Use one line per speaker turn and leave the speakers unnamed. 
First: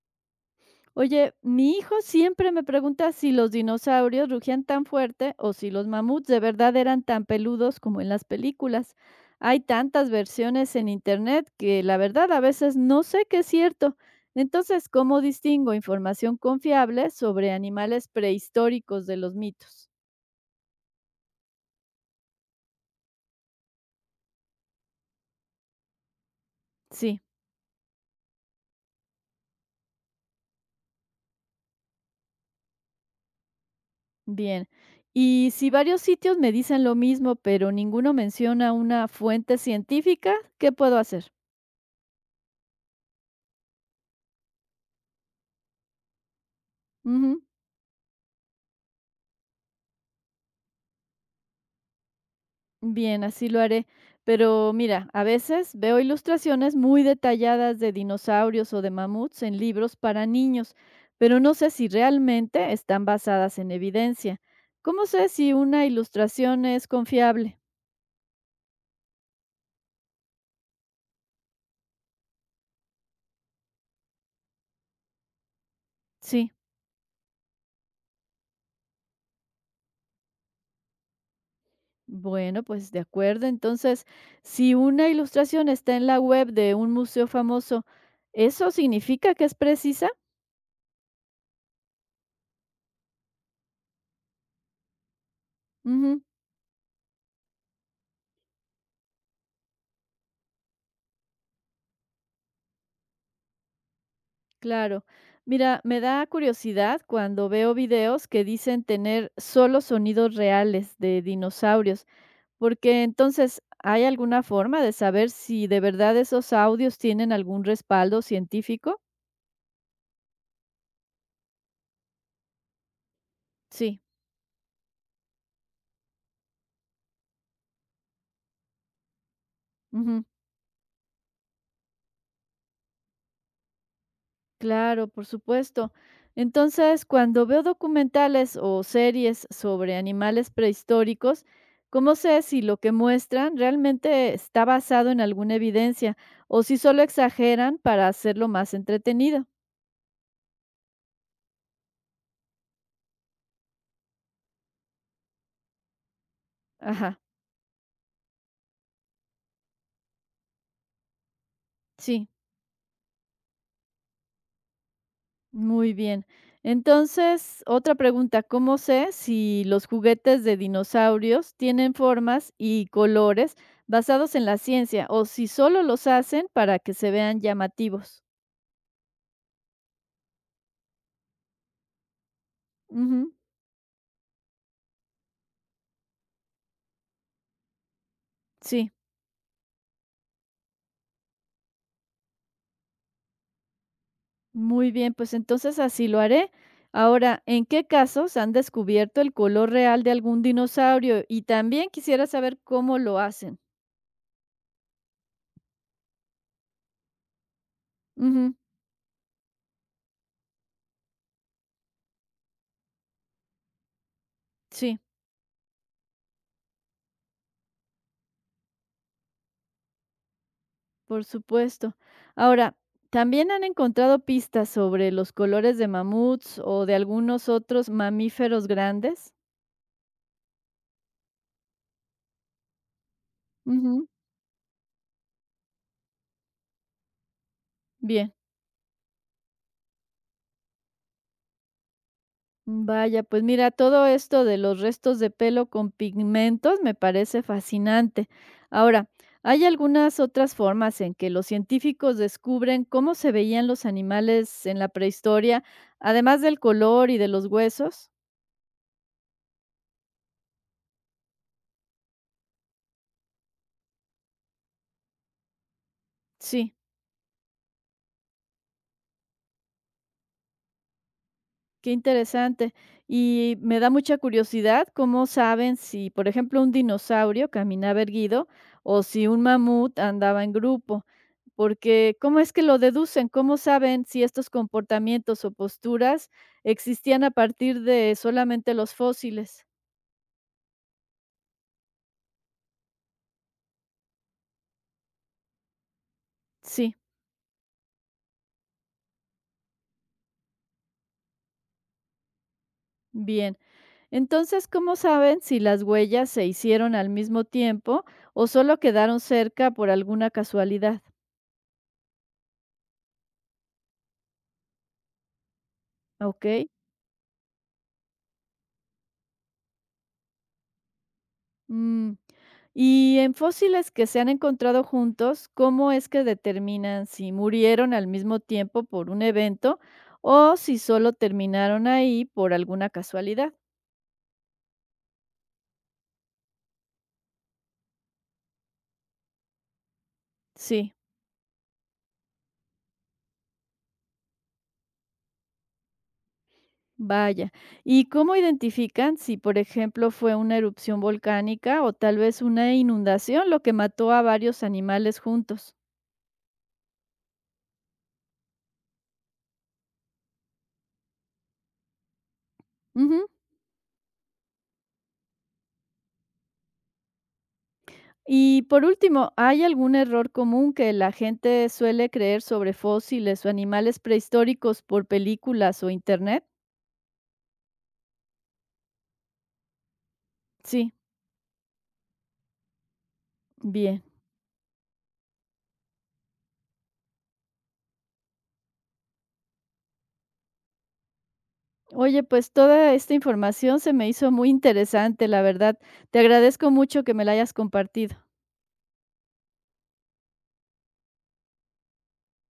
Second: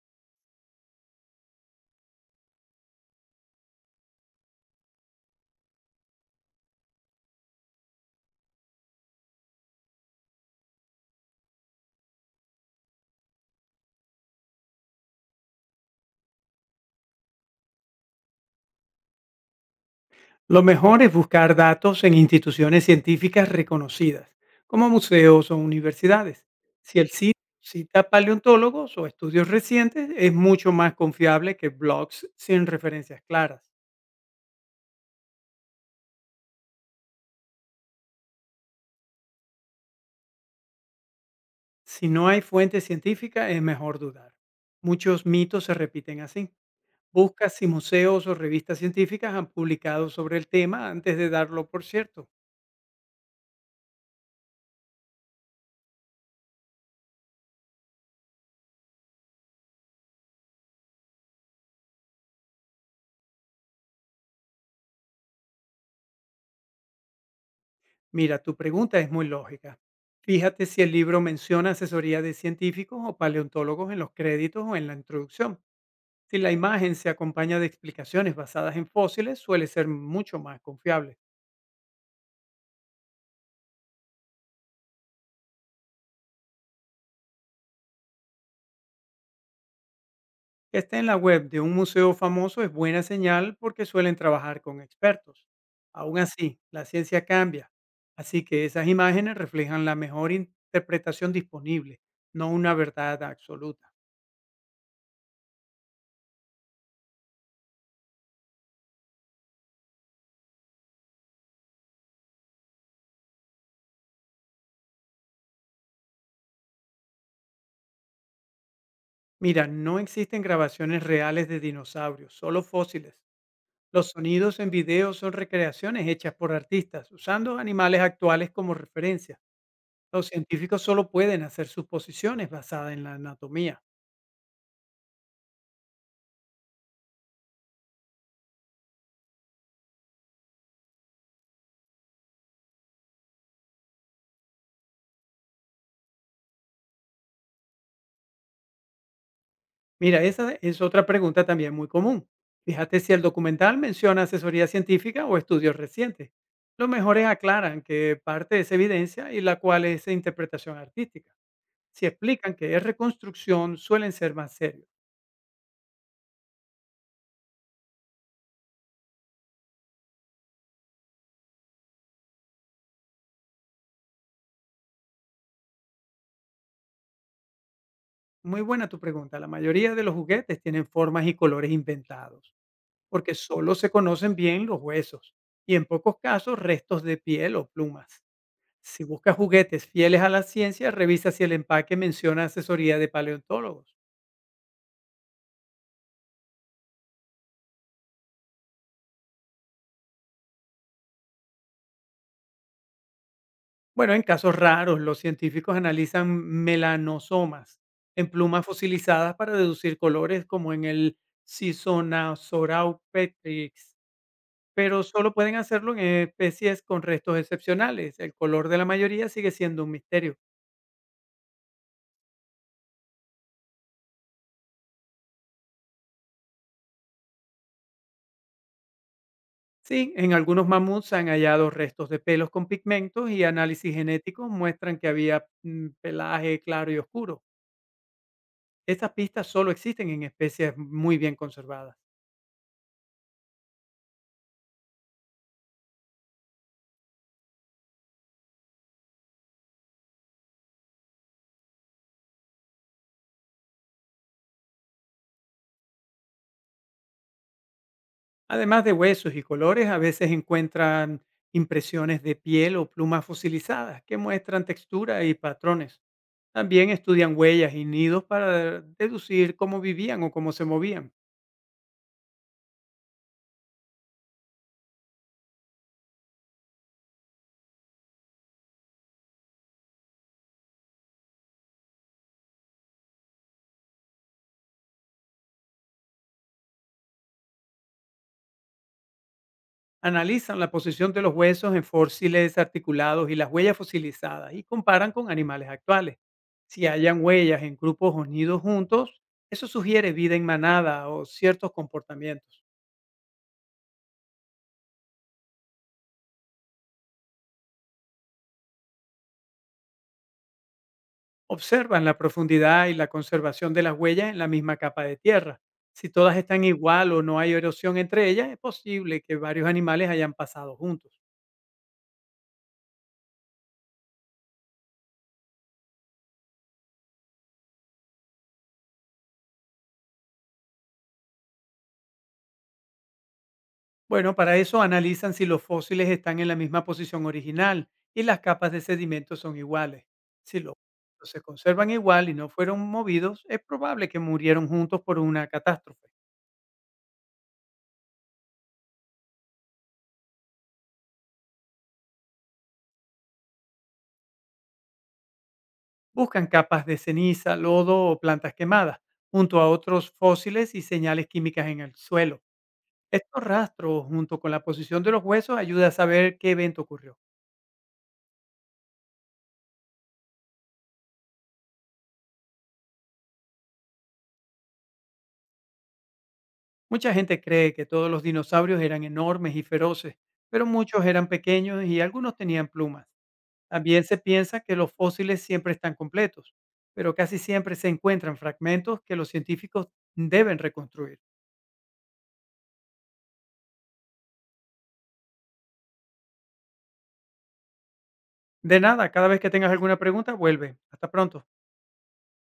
Oye, mi hijo siempre me pregunta si los dinosaurios rugían tan fuerte o si los mamuts de verdad eran tan peludos como en las películas. Hay tantas versiones en internet que la verdad a veces no sé qué es cierto. Entonces, ¿cómo distingo información confiable sobre animales prehistóricos de los mitos?
Lo mejor es buscar datos en instituciones científicas reconocidas, como museos o universidades. Si el
Sí,
sitio cita paleontólogos o estudios recientes, es mucho más confiable que blogs sin referencias claras.
bien. Y si varios sitios me dicen lo mismo, pero ninguno menciona una fuente científica, ¿qué puedo hacer?
Si no hay fuente científica, es mejor dudar. Muchos mitos se repiten así.
Ujú.
Busca si museos o revistas científicas han publicado sobre el tema antes de darlo por cierto.
Bien, así lo haré. Pero mira, a veces veo ilustraciones muy detalladas de dinosaurios o de mamuts en libros para niños, pero no sé si realmente están basadas en evidencia. ¿Cómo sé si una ilustración es confiable?
Mira, tu pregunta es muy lógica. Fíjate si el libro menciona asesoría de científicos o paleontólogos en los créditos o en la introducción. Si la
Sí,
imagen se acompaña de explicaciones basadas en fósiles, suele ser mucho más confiable.
bueno, pues de acuerdo. Entonces, si una ilustración está en la web de un museo famoso, ¿eso significa que es precisa?
Que esté en la web de un museo famoso es buena señal porque suelen trabajar con expertos. Aún
Ujú.
así, la ciencia cambia, así que esas imágenes reflejan la mejor interpretación disponible, no una verdad absoluta.
Claro. Mira, me da curiosidad cuando veo videos que dicen tener solo sonidos reales de dinosaurios, porque entonces, ¿hay alguna forma de saber si de verdad esos audios tienen algún respaldo científico?
Mira, no existen grabaciones reales de dinosaurios, solo fósiles.
Sí.
Los sonidos en video son recreaciones hechas por artistas, usando animales actuales como referencia. Los científicos solo pueden hacer suposiciones basadas en la anatomía.
Claro, por supuesto. Entonces, cuando veo documentales o series sobre animales prehistóricos, ¿cómo sé si lo que muestran realmente está basado en alguna evidencia o si solo exageran para hacerlo más entretenido?
Mira, esa es otra pregunta también muy común. Fíjate si el documental menciona asesoría científica o estudios recientes. Los
Ajá,
mejores aclaran que parte es evidencia y la cual es interpretación artística. Si
sí,
explican que es reconstrucción, suelen ser más serios.
muy bien. Entonces, otra pregunta, ¿cómo sé si los juguetes de dinosaurios tienen formas y colores basados en la ciencia o si solo los hacen para que se vean llamativos?
Muy buena tu pregunta. La mayoría de los juguetes tienen formas y colores inventados,
Ujú.
porque solo se conocen bien los huesos y en pocos casos restos de piel o plumas.
Sí,
Si buscas juguetes fieles a la ciencia, revisa si el empaque menciona asesoría de paleontólogos.
muy bien, pues entonces así lo haré. Ahora, ¿en qué casos han descubierto el color real de algún dinosaurio? Y también quisiera saber cómo lo hacen.
Bueno, en casos raros, los científicos analizan melanosomas en
Ujú,
plumas fosilizadas para deducir colores como en el Petrix.
sí,
Pero solo pueden hacerlo en especies con restos excepcionales. El color de la mayoría sigue siendo un misterio.
por supuesto. Ahora, ¿también han encontrado pistas sobre los colores de mamuts o de algunos otros mamíferos grandes?
Sí, en algunos mamuts se han hallado restos de pelos con pigmentos y análisis
Ujú,
genéticos muestran que había pelaje claro y oscuro.
bien.
Estas pistas solo existen en especies muy bien conservadas.
Vaya, pues mira, todo esto de los restos de pelo con pigmentos me parece fascinante. Ahora, ¿hay algunas otras formas en que los científicos descubren cómo se veían los animales en la prehistoria, además del color y de los huesos?
Además de huesos y colores, a veces encuentran impresiones de piel o plumas fosilizadas que muestran textura y patrones.
Sí.
También estudian huellas y nidos para deducir cómo vivían o cómo se movían.
Qué interesante. Y me da mucha curiosidad cómo saben si, por ejemplo, un dinosaurio caminaba erguido o si un mamut andaba en grupo. Porque, ¿cómo es que lo deducen? ¿Cómo saben si estos comportamientos o posturas existían a partir de solamente los fósiles?
Analizan la posición de los huesos en fósiles articulados y las huellas fosilizadas y comparan con animales actuales. Si
Sí,
hayan huellas en grupos unidos juntos, eso sugiere vida en manada o ciertos comportamientos.
bien. Entonces, ¿cómo saben si las huellas se hicieron al mismo tiempo o solo quedaron cerca por alguna casualidad?
Observan la profundidad y la conservación de las huellas en la misma capa de tierra. Si todas
¿Ok?
están igual o no hay erosión entre ellas, es posible que varios animales hayan pasado juntos.
Mm, y en fósiles que se han encontrado juntos, ¿cómo es que determinan si murieron al mismo tiempo por un evento o si solo terminaron ahí por alguna casualidad?
Bueno, para eso analizan si los fósiles están en la misma posición original y las capas de sedimentos son iguales. Si los
Sí,
huesos se conservan igual y no fueron movidos, es probable que murieron juntos por una catástrofe.
vaya. ¿Y cómo identifican si, por ejemplo, fue una erupción volcánica o tal vez una inundación lo que mató a varios animales juntos?
Buscan capas de ceniza, lodo o plantas quemadas, junto a otros fósiles y señales químicas en el suelo.
Ujú.
Estos rastros, junto con la posición de los huesos, ayuda a saber qué evento ocurrió.
Y por último, ¿hay algún error común que la gente suele creer sobre fósiles o animales prehistóricos por películas o internet?
Mucha gente cree que todos los dinosaurios eran enormes y feroces, pero
Sí,
muchos eran pequeños y algunos tenían plumas. También
bien.
se piensa que los fósiles siempre están completos, pero casi siempre se encuentran fragmentos que los científicos deben reconstruir.
Oye, pues toda esta información se me hizo muy interesante, la verdad. Te agradezco mucho que me la hayas compartido.
De nada, cada vez que tengas alguna pregunta, vuelve. Hasta pronto.